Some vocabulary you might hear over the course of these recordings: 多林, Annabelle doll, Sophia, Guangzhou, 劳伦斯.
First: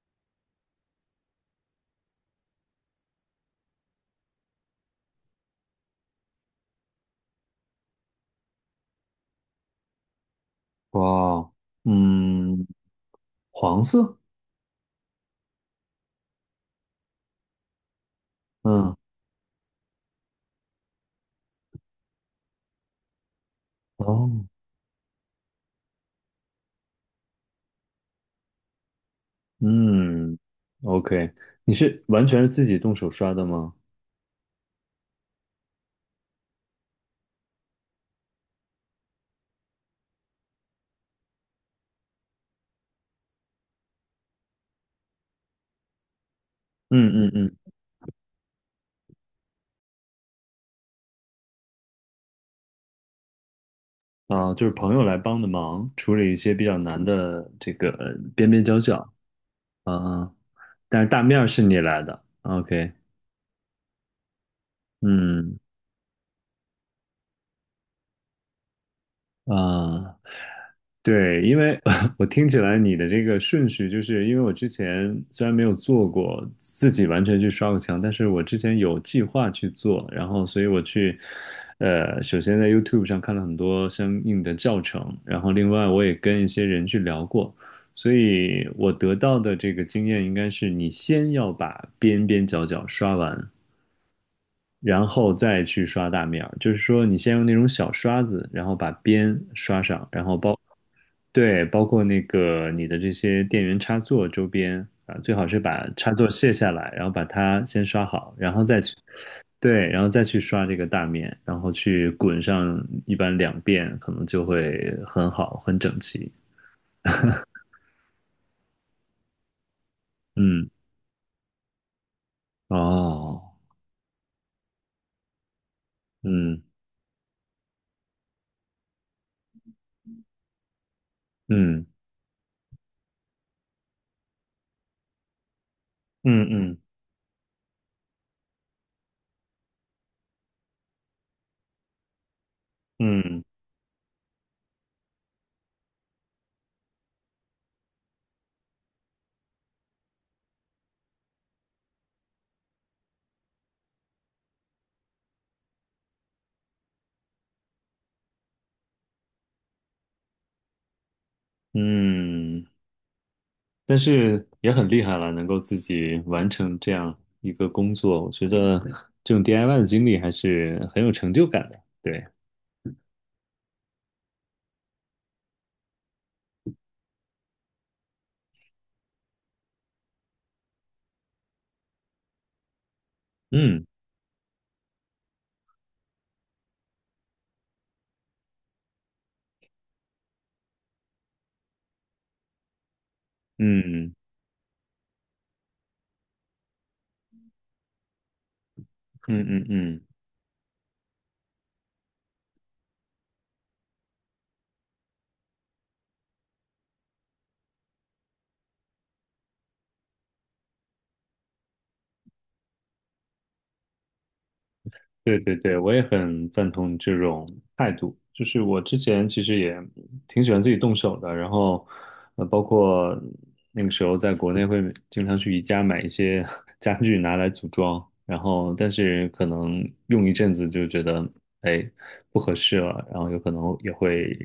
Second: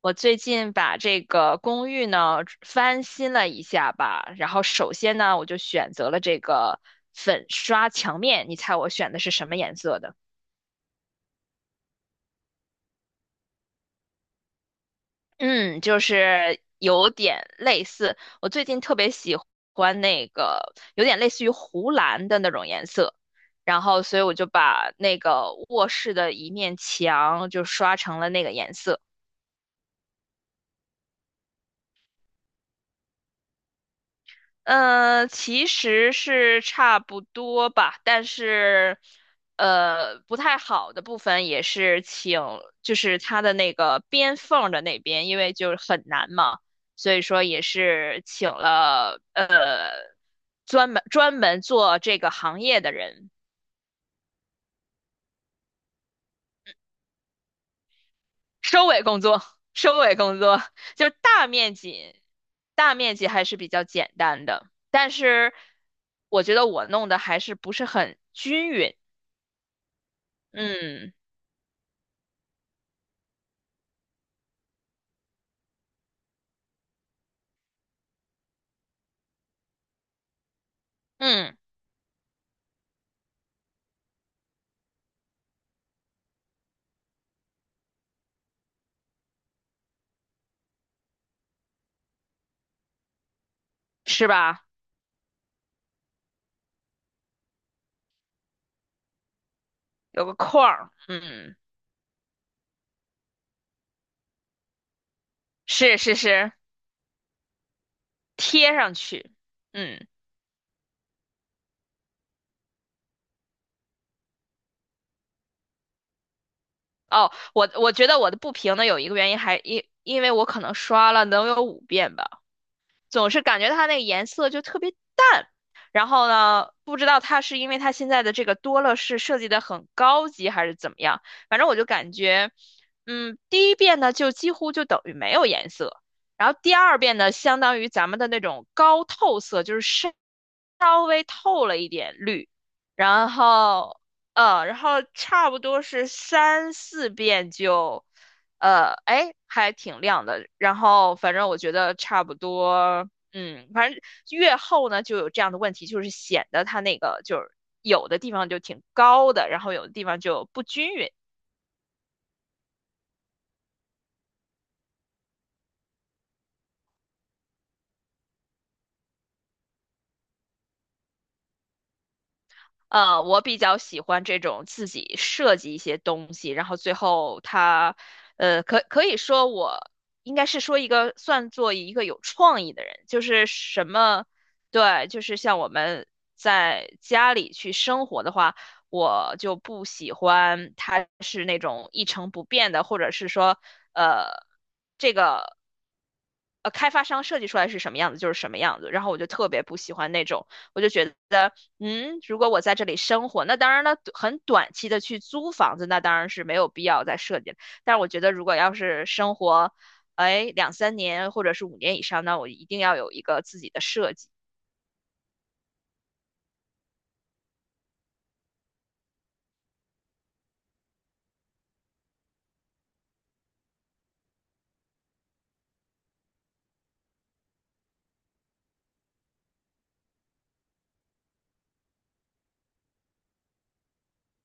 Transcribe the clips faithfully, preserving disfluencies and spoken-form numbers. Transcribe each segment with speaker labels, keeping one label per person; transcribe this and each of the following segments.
Speaker 1: 我最近把这个公寓呢翻新了一下吧，然后首先呢，我就选择了这个粉刷墙面，你猜我选的是什么颜色的？
Speaker 2: 哇，嗯，黄色，
Speaker 1: 嗯，就是有点类似，我最近
Speaker 2: 嗯，
Speaker 1: 特别喜欢那个有点类似于湖蓝的那种颜色，然后所以我
Speaker 2: 哦，
Speaker 1: 就把那个卧室的一面墙就刷成了那个颜色。
Speaker 2: 嗯，OK，你是完全是自己动手刷的吗？
Speaker 1: 呃，其实是差不多吧，但是，呃，不太好的部分也是请，就是它的那个边缝的那边，因为就是很难嘛，所以
Speaker 2: 嗯嗯
Speaker 1: 说
Speaker 2: 嗯，
Speaker 1: 也是请了呃专门专门做这个行业的人，
Speaker 2: 啊，就是朋友来帮的忙，处理一些比较难的这个呃边边角
Speaker 1: 收尾
Speaker 2: 角。
Speaker 1: 工作，
Speaker 2: 啊，
Speaker 1: 收尾
Speaker 2: 啊，
Speaker 1: 工作
Speaker 2: 但
Speaker 1: 就
Speaker 2: 是
Speaker 1: 是
Speaker 2: 大面
Speaker 1: 大
Speaker 2: 儿是
Speaker 1: 面
Speaker 2: 你来
Speaker 1: 积，
Speaker 2: 的，OK。
Speaker 1: 大面积还是比较简单的，但是
Speaker 2: 嗯，
Speaker 1: 我觉得我弄的还是不是很均匀。
Speaker 2: 啊。
Speaker 1: 嗯
Speaker 2: 对，因为 我听起来你的这个顺序，就是因为我之前虽然没有做过自己完全去刷过墙，但是我之前有计划去做，然后所以我去，
Speaker 1: 嗯，
Speaker 2: 呃，首先在 YouTube 上看了很多相应的教程。然后另外我也跟一些人去聊过，所以我得到的这个经验应该是，你先要把边边角角刷完，
Speaker 1: 是吧？
Speaker 2: 然后再去刷大面儿，就是说你先用那种小刷子，然后把边刷上，然
Speaker 1: 有个
Speaker 2: 后包。
Speaker 1: 框儿，嗯，
Speaker 2: 对，包括那个你的这些电源插座周边啊，最好是把
Speaker 1: 是
Speaker 2: 插
Speaker 1: 是
Speaker 2: 座卸
Speaker 1: 是，
Speaker 2: 下来，然后把它先刷好，然后
Speaker 1: 贴
Speaker 2: 再
Speaker 1: 上
Speaker 2: 去，
Speaker 1: 去，
Speaker 2: 对，然
Speaker 1: 嗯，
Speaker 2: 后再去刷这个大面，然后去滚上一般两遍，可能就会很好，很整齐。
Speaker 1: 哦，我我觉得我的不平呢，有一个原因还因因为我可
Speaker 2: 嗯，
Speaker 1: 能刷了能有五遍吧。总是
Speaker 2: 哦，
Speaker 1: 感觉它那个颜色就特别淡。然后
Speaker 2: 嗯
Speaker 1: 呢，不知道它是因为它现在的这个多乐士设计的很高级，还是怎么样。反正我就
Speaker 2: 嗯
Speaker 1: 感觉，嗯，第一遍呢就几乎就等于没有颜色，
Speaker 2: 嗯
Speaker 1: 然后第
Speaker 2: 嗯
Speaker 1: 二遍呢相当于咱们的那种高透色，就是深稍微透了一点绿，然
Speaker 2: 嗯
Speaker 1: 后呃，然后差不多是三四遍就。呃，哎，还挺亮的。然后反正我觉得差不多，嗯，反正越厚呢就有这样的问题，就是显得它那个就是有的地方就挺高的，然后有的地方就不均匀。
Speaker 2: 嗯，但是也很厉害了，能够自己完成这样一个工作。我觉得这种 D I Y 的经历还是很有成就感的。对。
Speaker 1: 呃，我比较喜欢这种自己设计一些东西，然后最后它，呃，可可以说我应该是说一个算作一个有创意的人，就是
Speaker 2: 嗯
Speaker 1: 什么，对，就是像我们在家里去生活的话，我就不喜欢它是那种一成不变的，或者是说，
Speaker 2: 嗯
Speaker 1: 呃，这个。呃开发商设计出来是什么样子就是什么样子，然后我就
Speaker 2: 嗯
Speaker 1: 特别
Speaker 2: 嗯
Speaker 1: 不喜
Speaker 2: 嗯，
Speaker 1: 欢那种，我就觉得，嗯，如果我在这里生活，那当然了，很短期的去租房子，那当然是没有必要再设计了。但是我觉得，如果要是生活，哎，两三年或者是五年以上，那我一定要有一个自己的设计，
Speaker 2: 对对对，我也很赞同你这种态度。就是我之前其实也挺喜欢自己动手的，然后呃，包括那个时候在国内会经常去宜家买一些 家具拿来组装。然后但是可能用一阵子就觉得哎不合适了，然后有可能也会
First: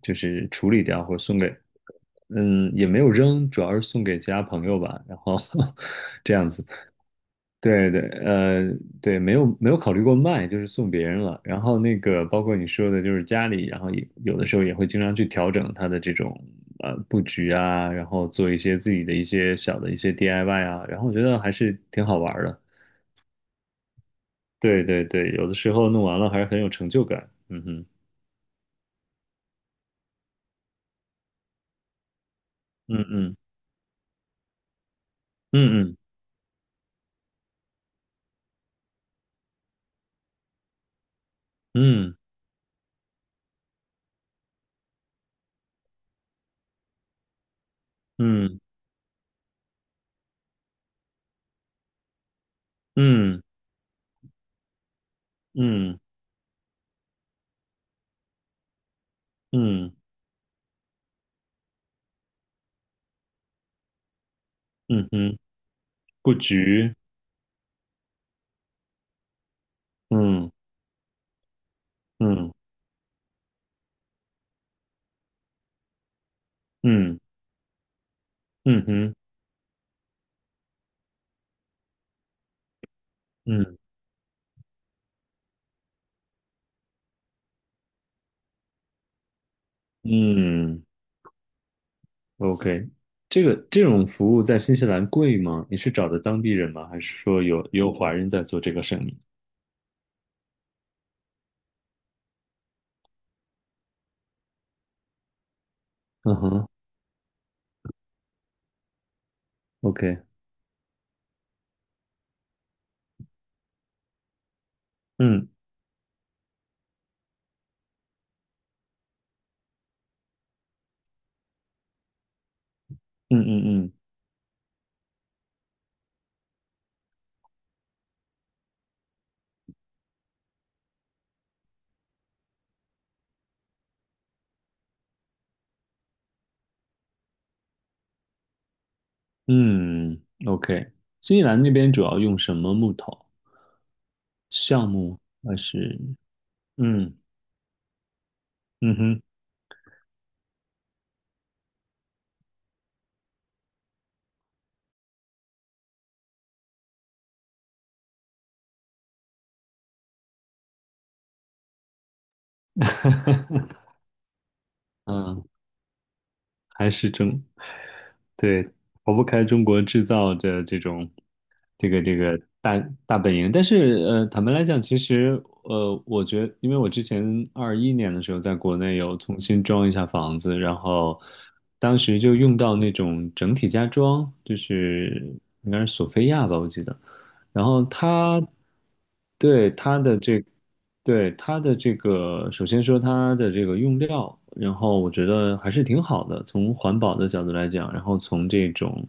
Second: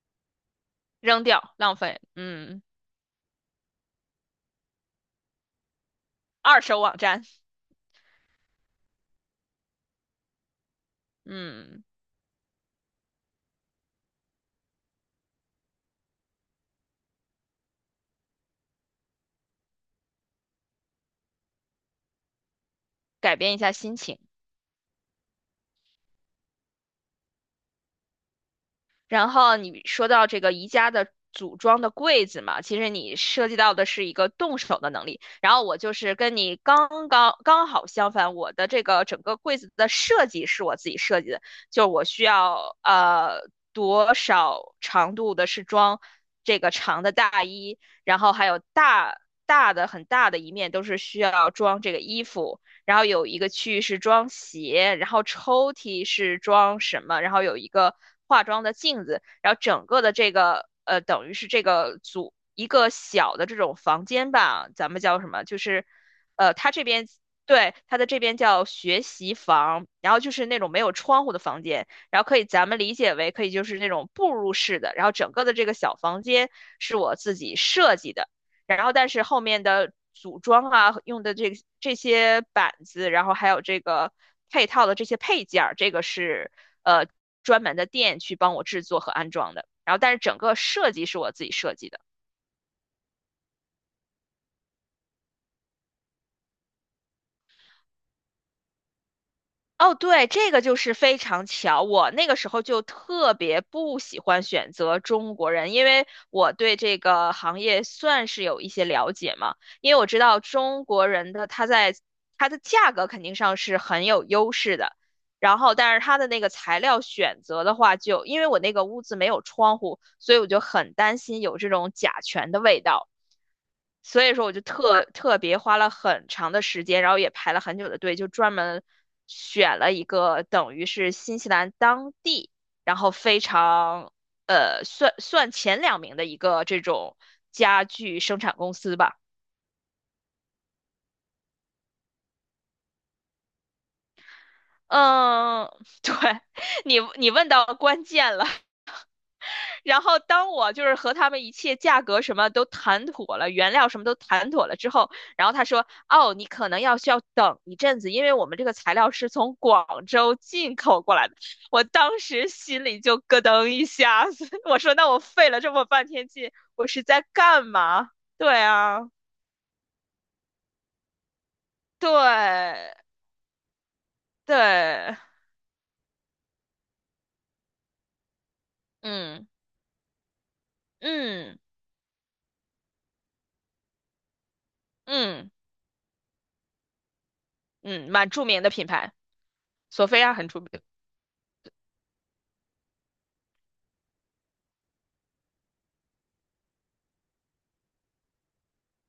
Speaker 2: 就是处理掉或者
Speaker 1: 扔
Speaker 2: 送给
Speaker 1: 掉，浪费，嗯，
Speaker 2: 嗯也没有扔，主要是送给其他朋友吧，然后 这样
Speaker 1: 二
Speaker 2: 子。
Speaker 1: 手网站，
Speaker 2: 对对，呃，对，没有没有考虑过卖，就是送别人了。然后
Speaker 1: 嗯，
Speaker 2: 那个包括你说的，就是家里，然后也有的时候也会经常去调整它的这种呃布局啊，然后做一些自己的一些小的一些 D I Y 啊，然后我觉得还是挺好玩儿的。
Speaker 1: 改变一下心情。
Speaker 2: 对对对，有的时候弄完了还是很有成就感。嗯哼，
Speaker 1: 然后你说到这个宜家的组装的柜子嘛，其实
Speaker 2: 嗯
Speaker 1: 你
Speaker 2: 嗯
Speaker 1: 涉及到的是一个动手的能力。然后我就
Speaker 2: 嗯
Speaker 1: 是跟你刚刚刚好相反，我的这个整个柜子的设计是我自己设计的，就是我
Speaker 2: 嗯
Speaker 1: 需要呃多少长度的是装这个长的大衣，然后还有
Speaker 2: 嗯
Speaker 1: 大大的很大的一面都是需要装这个衣服，然后有一
Speaker 2: 嗯
Speaker 1: 个区域是装鞋，然后抽
Speaker 2: 嗯
Speaker 1: 屉是装什么，然后有一个化妆的镜子，然后整
Speaker 2: 嗯
Speaker 1: 个的这个呃，等于是这个组一个小的这种房间吧，咱们
Speaker 2: 嗯
Speaker 1: 叫
Speaker 2: 哼，
Speaker 1: 什
Speaker 2: 嗯
Speaker 1: 么？就是
Speaker 2: 布
Speaker 1: 呃，它这
Speaker 2: 局，
Speaker 1: 边对它的这边叫学习房，然后就是
Speaker 2: 嗯
Speaker 1: 那种没有窗户的房间，然后可以
Speaker 2: 嗯
Speaker 1: 咱们理解为可以就是那种步入式的，然后整个的这个小房间是我
Speaker 2: 嗯
Speaker 1: 自己设计的。
Speaker 2: 嗯
Speaker 1: 然后但
Speaker 2: 哼，
Speaker 1: 是后面的组装啊，用的这个这些板子，然后还有
Speaker 2: 嗯
Speaker 1: 这个配套的这些配件儿，这个是呃专门的店去帮我制作和安装的。然后但是整个
Speaker 2: 嗯。
Speaker 1: 设计是我自己设计的。
Speaker 2: OK，这个这种服务在新西兰贵吗？你是找的当地人吗？还是说有有华人在做这个生意？
Speaker 1: 哦，对，这个就是非常巧。我那个时候就特别不喜欢选择中国人，因为
Speaker 2: 嗯
Speaker 1: 我
Speaker 2: 哼
Speaker 1: 对这个行业算是有一些了解嘛。因为我知
Speaker 2: ，OK，
Speaker 1: 道中国人的他在他的价格肯定上是很有优势的，
Speaker 2: 嗯
Speaker 1: 然后但是他的那个材料选择的话就，因为我那个屋子没有窗户，所以我就很担心有这种甲醛的味道。
Speaker 2: 嗯嗯
Speaker 1: 所以说我就特特别花了很长的时间，然后也排了很久的队，就专门选了一个等于是新西兰当地，然后非常呃算算前两名的一个这种家具生产公司吧。
Speaker 2: 嗯嗯，OK。新西兰那边主要用什么木头？橡木还
Speaker 1: 嗯，
Speaker 2: 是？
Speaker 1: 对，你
Speaker 2: 嗯
Speaker 1: 你问到关键了，
Speaker 2: 嗯哼，
Speaker 1: 然后当我就是和他们一切价格什么都谈妥了，原料什么都谈妥了之后，然后他说：“哦，你可能要需要等一阵子，因为我们这个材料是从广州进口过来的。”我当时心里就咯 噔一下子，我说：“那我
Speaker 2: 嗯
Speaker 1: 费了这么半天劲，我
Speaker 2: 还
Speaker 1: 是
Speaker 2: 是
Speaker 1: 在
Speaker 2: 中，
Speaker 1: 干嘛？”对
Speaker 2: 对，
Speaker 1: 啊，
Speaker 2: 逃不开中国制造的这种，这个这个大
Speaker 1: 对
Speaker 2: 大本营。但是，呃，坦白来讲，其
Speaker 1: 对，
Speaker 2: 实，呃，我觉得因为我之前二一年的时候在国内有重
Speaker 1: 嗯
Speaker 2: 新装一下房子，然后
Speaker 1: 嗯
Speaker 2: 当时就用到那种整体家装，就是
Speaker 1: 嗯
Speaker 2: 应该是索菲亚吧，我记得。然后
Speaker 1: 嗯，蛮
Speaker 2: 它
Speaker 1: 著名的品牌，
Speaker 2: 对它
Speaker 1: 索
Speaker 2: 的
Speaker 1: 菲亚
Speaker 2: 这
Speaker 1: 很出名，
Speaker 2: 对，它的这个，首先说它的这个用料，然后我觉得还是挺好的，从环保的角度来讲，然后从这种，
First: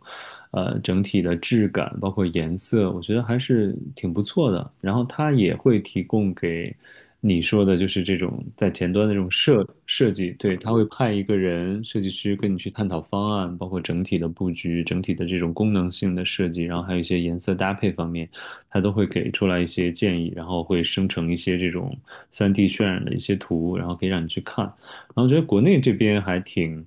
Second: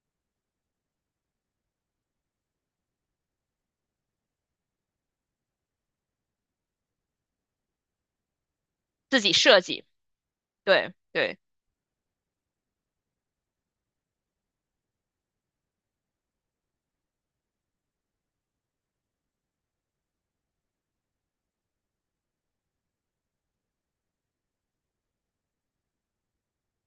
Speaker 2: 呃，整体的质感，包括颜色，我觉得还是挺不错的。然后它也会提供给你说的，就是这种在前端的这
Speaker 1: 自
Speaker 2: 种
Speaker 1: 己设
Speaker 2: 设
Speaker 1: 计，
Speaker 2: 设计，对，他会
Speaker 1: 对
Speaker 2: 派一个
Speaker 1: 对，
Speaker 2: 人设计师跟你去探讨方案，包括整体的布局、整体的这种功能性的设计，然后还有一些颜色搭配方面。它都会给出来一些建议，然后会生成一些这种三 d 渲染的一些图，然后可以让你去看。然后我觉得国内这边还挺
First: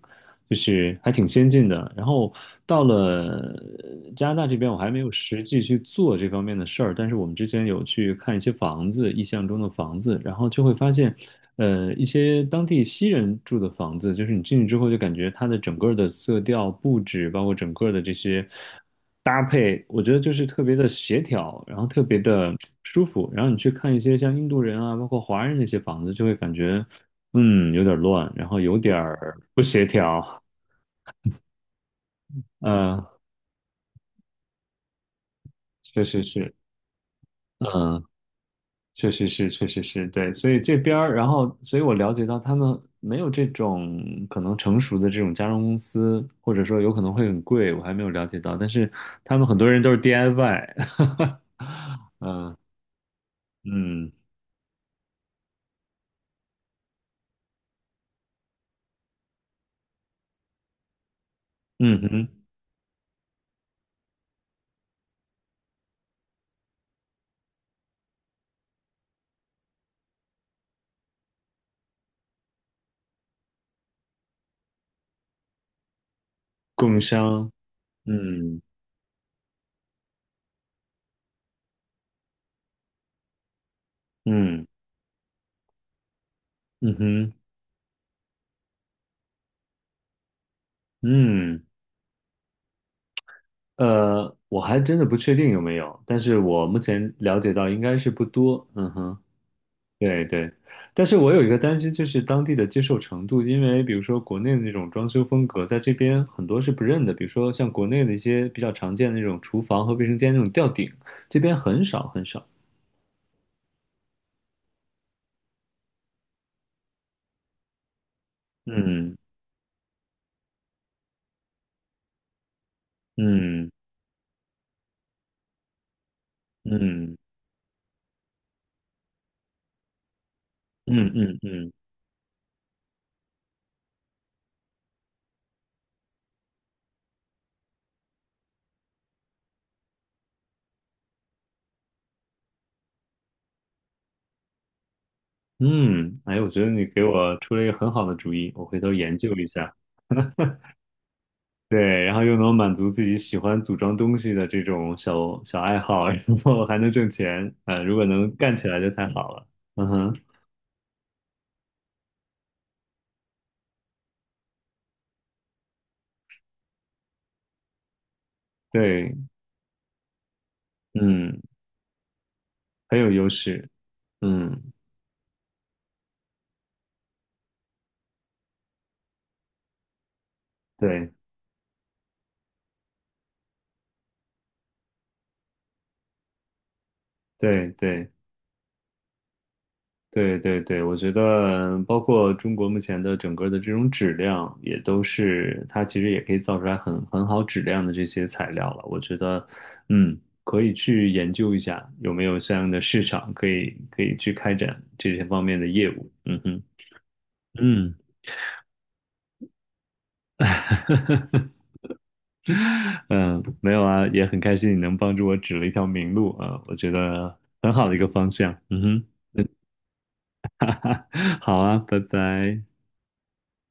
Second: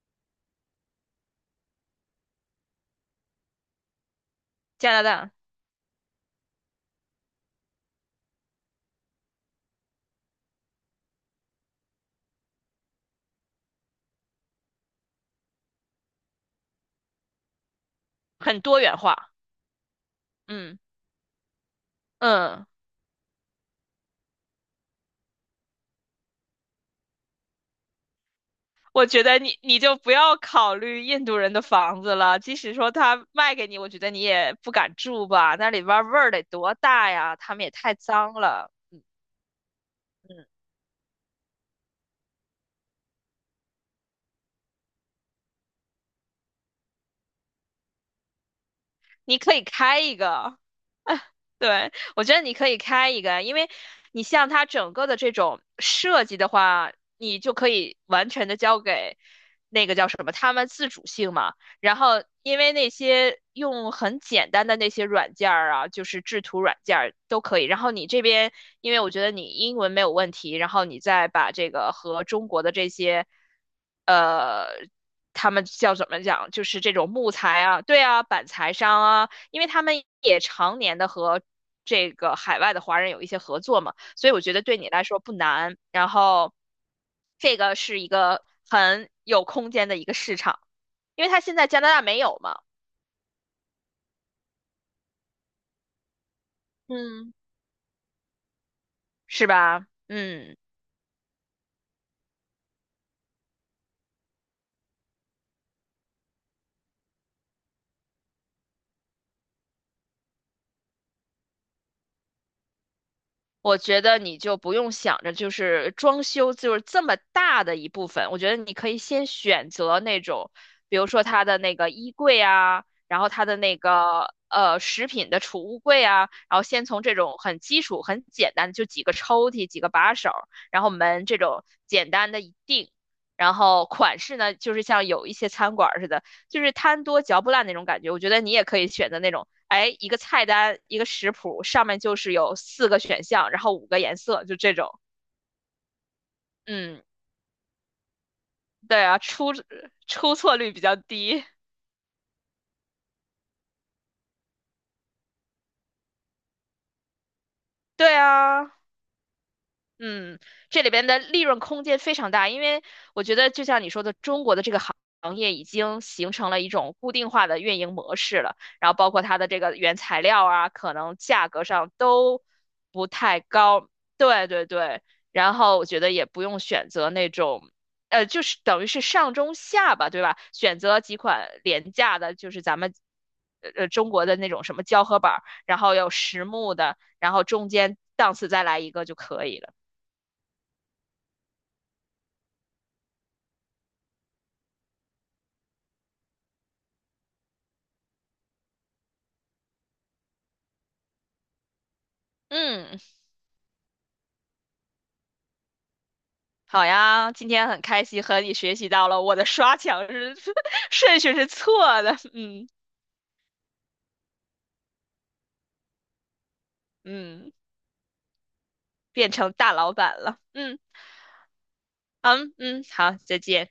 Speaker 2: 就是还挺先进的。然后到了呃加拿大这边，我还
Speaker 1: 加
Speaker 2: 没
Speaker 1: 拿
Speaker 2: 有
Speaker 1: 大。
Speaker 2: 实际去做这方面的事儿，但是我们之前有去看一些房子，意象中的房子，然后就会发现，呃，一些当地西人住的房子，就是你进去之后就感觉它的整个的色调、布置，包括整个的这些，
Speaker 1: 很多元化。
Speaker 2: 搭配，我觉得就是特别
Speaker 1: 嗯
Speaker 2: 的协调，然后特别的
Speaker 1: 嗯，
Speaker 2: 舒服。然后你去看一些像印度人啊，包括华人那些房子，就会感觉，嗯，有点乱，然后有点
Speaker 1: 我觉
Speaker 2: 儿
Speaker 1: 得你
Speaker 2: 不
Speaker 1: 你
Speaker 2: 协
Speaker 1: 就不
Speaker 2: 调。
Speaker 1: 要考虑印度人的房子了，即使说
Speaker 2: 嗯，
Speaker 1: 他卖给你，我觉得你也不敢住吧，那里边
Speaker 2: 确
Speaker 1: 儿味
Speaker 2: 实
Speaker 1: 儿得
Speaker 2: 是，
Speaker 1: 多大呀，他们也太
Speaker 2: 嗯，
Speaker 1: 脏了。
Speaker 2: 确实是，确实是，对，
Speaker 1: 嗯。
Speaker 2: 所以这边儿，然后，所以我了解到他们没有这种可能成熟的这种家装公司，或者说有可能会很贵，我还没有了解到，但是他
Speaker 1: 你
Speaker 2: 们
Speaker 1: 可
Speaker 2: 很
Speaker 1: 以
Speaker 2: 多人都是
Speaker 1: 开一个。
Speaker 2: D I Y，
Speaker 1: 对，我觉得你可以开一个，因 为
Speaker 2: 嗯
Speaker 1: 你像它整个的这种设计的话，你就可以完全的交给那个叫什么，他们自主性嘛。然
Speaker 2: 嗯
Speaker 1: 后，
Speaker 2: 哼，
Speaker 1: 因为那些用很简单的那些软件儿啊，就是制图软件儿都可以。然后你这边，因为我觉得你英文没有问题，然后你再把这个和中国的这些。呃。他们叫怎么讲，就是
Speaker 2: 供
Speaker 1: 这
Speaker 2: 应
Speaker 1: 种木
Speaker 2: 商，
Speaker 1: 材啊，对啊，板
Speaker 2: 嗯
Speaker 1: 材商啊，因为他们也常年的和这个海外的华人有一些合作嘛，所以我觉得
Speaker 2: 嗯
Speaker 1: 对你来说不难。然后，
Speaker 2: 嗯哼
Speaker 1: 这个是一个很有空间的一个市场，因为它现
Speaker 2: 嗯，
Speaker 1: 在加拿大没有嘛，
Speaker 2: 呃，我还真的不确定有没有，但是我目前
Speaker 1: 嗯，
Speaker 2: 了解到应该是不多，嗯哼。
Speaker 1: 是吧？
Speaker 2: 对对，
Speaker 1: 嗯。
Speaker 2: 但是我有一个担心，就是当地的接受程度，因为比如说国内的那种装修风格，在这边很多是不认的，比如说像国内的一些比较常见的那种厨房和卫生间那种吊顶，这边很少很少。
Speaker 1: 我觉得你就不用想着就是装修就是这么大的一部分，我觉得你可以
Speaker 2: 嗯
Speaker 1: 先选择那种，比如说它的那个衣柜啊，然后它的
Speaker 2: 嗯
Speaker 1: 那个呃食品的储物柜啊，然后先从这
Speaker 2: 嗯
Speaker 1: 种很基础、很简单的就几个抽屉、几个把手，然后
Speaker 2: 嗯
Speaker 1: 门这
Speaker 2: 嗯
Speaker 1: 种
Speaker 2: 嗯
Speaker 1: 简单的一定，然后款式呢，就是像有一些餐馆儿似的，就是贪多嚼不烂那种感觉。我觉得你也可以选择那种哎，一个菜单，一个食谱，上面就是有四个选项，然后五个颜色，就这种。
Speaker 2: 嗯，哎，我觉得你
Speaker 1: 嗯，
Speaker 2: 给我出了一个很好的主意，我回头
Speaker 1: 对
Speaker 2: 研
Speaker 1: 啊，
Speaker 2: 究一
Speaker 1: 出
Speaker 2: 下。
Speaker 1: 出错率比较低。
Speaker 2: 对，然后又能满足自己喜欢组装东西的这种小小爱好，然后还能挣钱。啊，如果
Speaker 1: 对
Speaker 2: 能干
Speaker 1: 啊，
Speaker 2: 起来就太好了。嗯哼，
Speaker 1: 嗯，这里边的利润空间非常大，因为我觉得就像你说的，中国的这个行行业已经形成了一种固定化的运营模式了，然后包
Speaker 2: 对，
Speaker 1: 括它的这个原材料啊，可能
Speaker 2: 嗯，
Speaker 1: 价格上都
Speaker 2: 很
Speaker 1: 不
Speaker 2: 有优
Speaker 1: 太
Speaker 2: 势。
Speaker 1: 高。对对
Speaker 2: 嗯，
Speaker 1: 对，然后我觉得也不用选择那种，呃，就是等于是上中下吧，对吧？选择
Speaker 2: 对，
Speaker 1: 几款廉价的，就是咱们。呃呃，中国的那种什么胶合板儿，然后有实木的，然后中
Speaker 2: 对，
Speaker 1: 间
Speaker 2: 对，
Speaker 1: 档次再来一个就可以了。
Speaker 2: 对，对，对，我觉得包括中国目前的整个的这种质量，也都是它其实也可以造出来很很好质量的这些材料了。我觉得，嗯，可以去研究一下有没有相应的
Speaker 1: 嗯，
Speaker 2: 市场，可以可以去开展这些方面的业务。嗯哼。
Speaker 1: 好呀，今天很
Speaker 2: 嗯
Speaker 1: 开心和你学习到了我的刷墙是 顺序是错的，嗯
Speaker 2: 嗯，没有啊，也很开心你能帮助我指了一条明路啊，我觉得
Speaker 1: 嗯，
Speaker 2: 很好的一个方向。嗯
Speaker 1: 变成大老板了，
Speaker 2: 哼，
Speaker 1: 嗯，
Speaker 2: 好啊，拜
Speaker 1: 嗯
Speaker 2: 拜。
Speaker 1: 嗯，好，再见。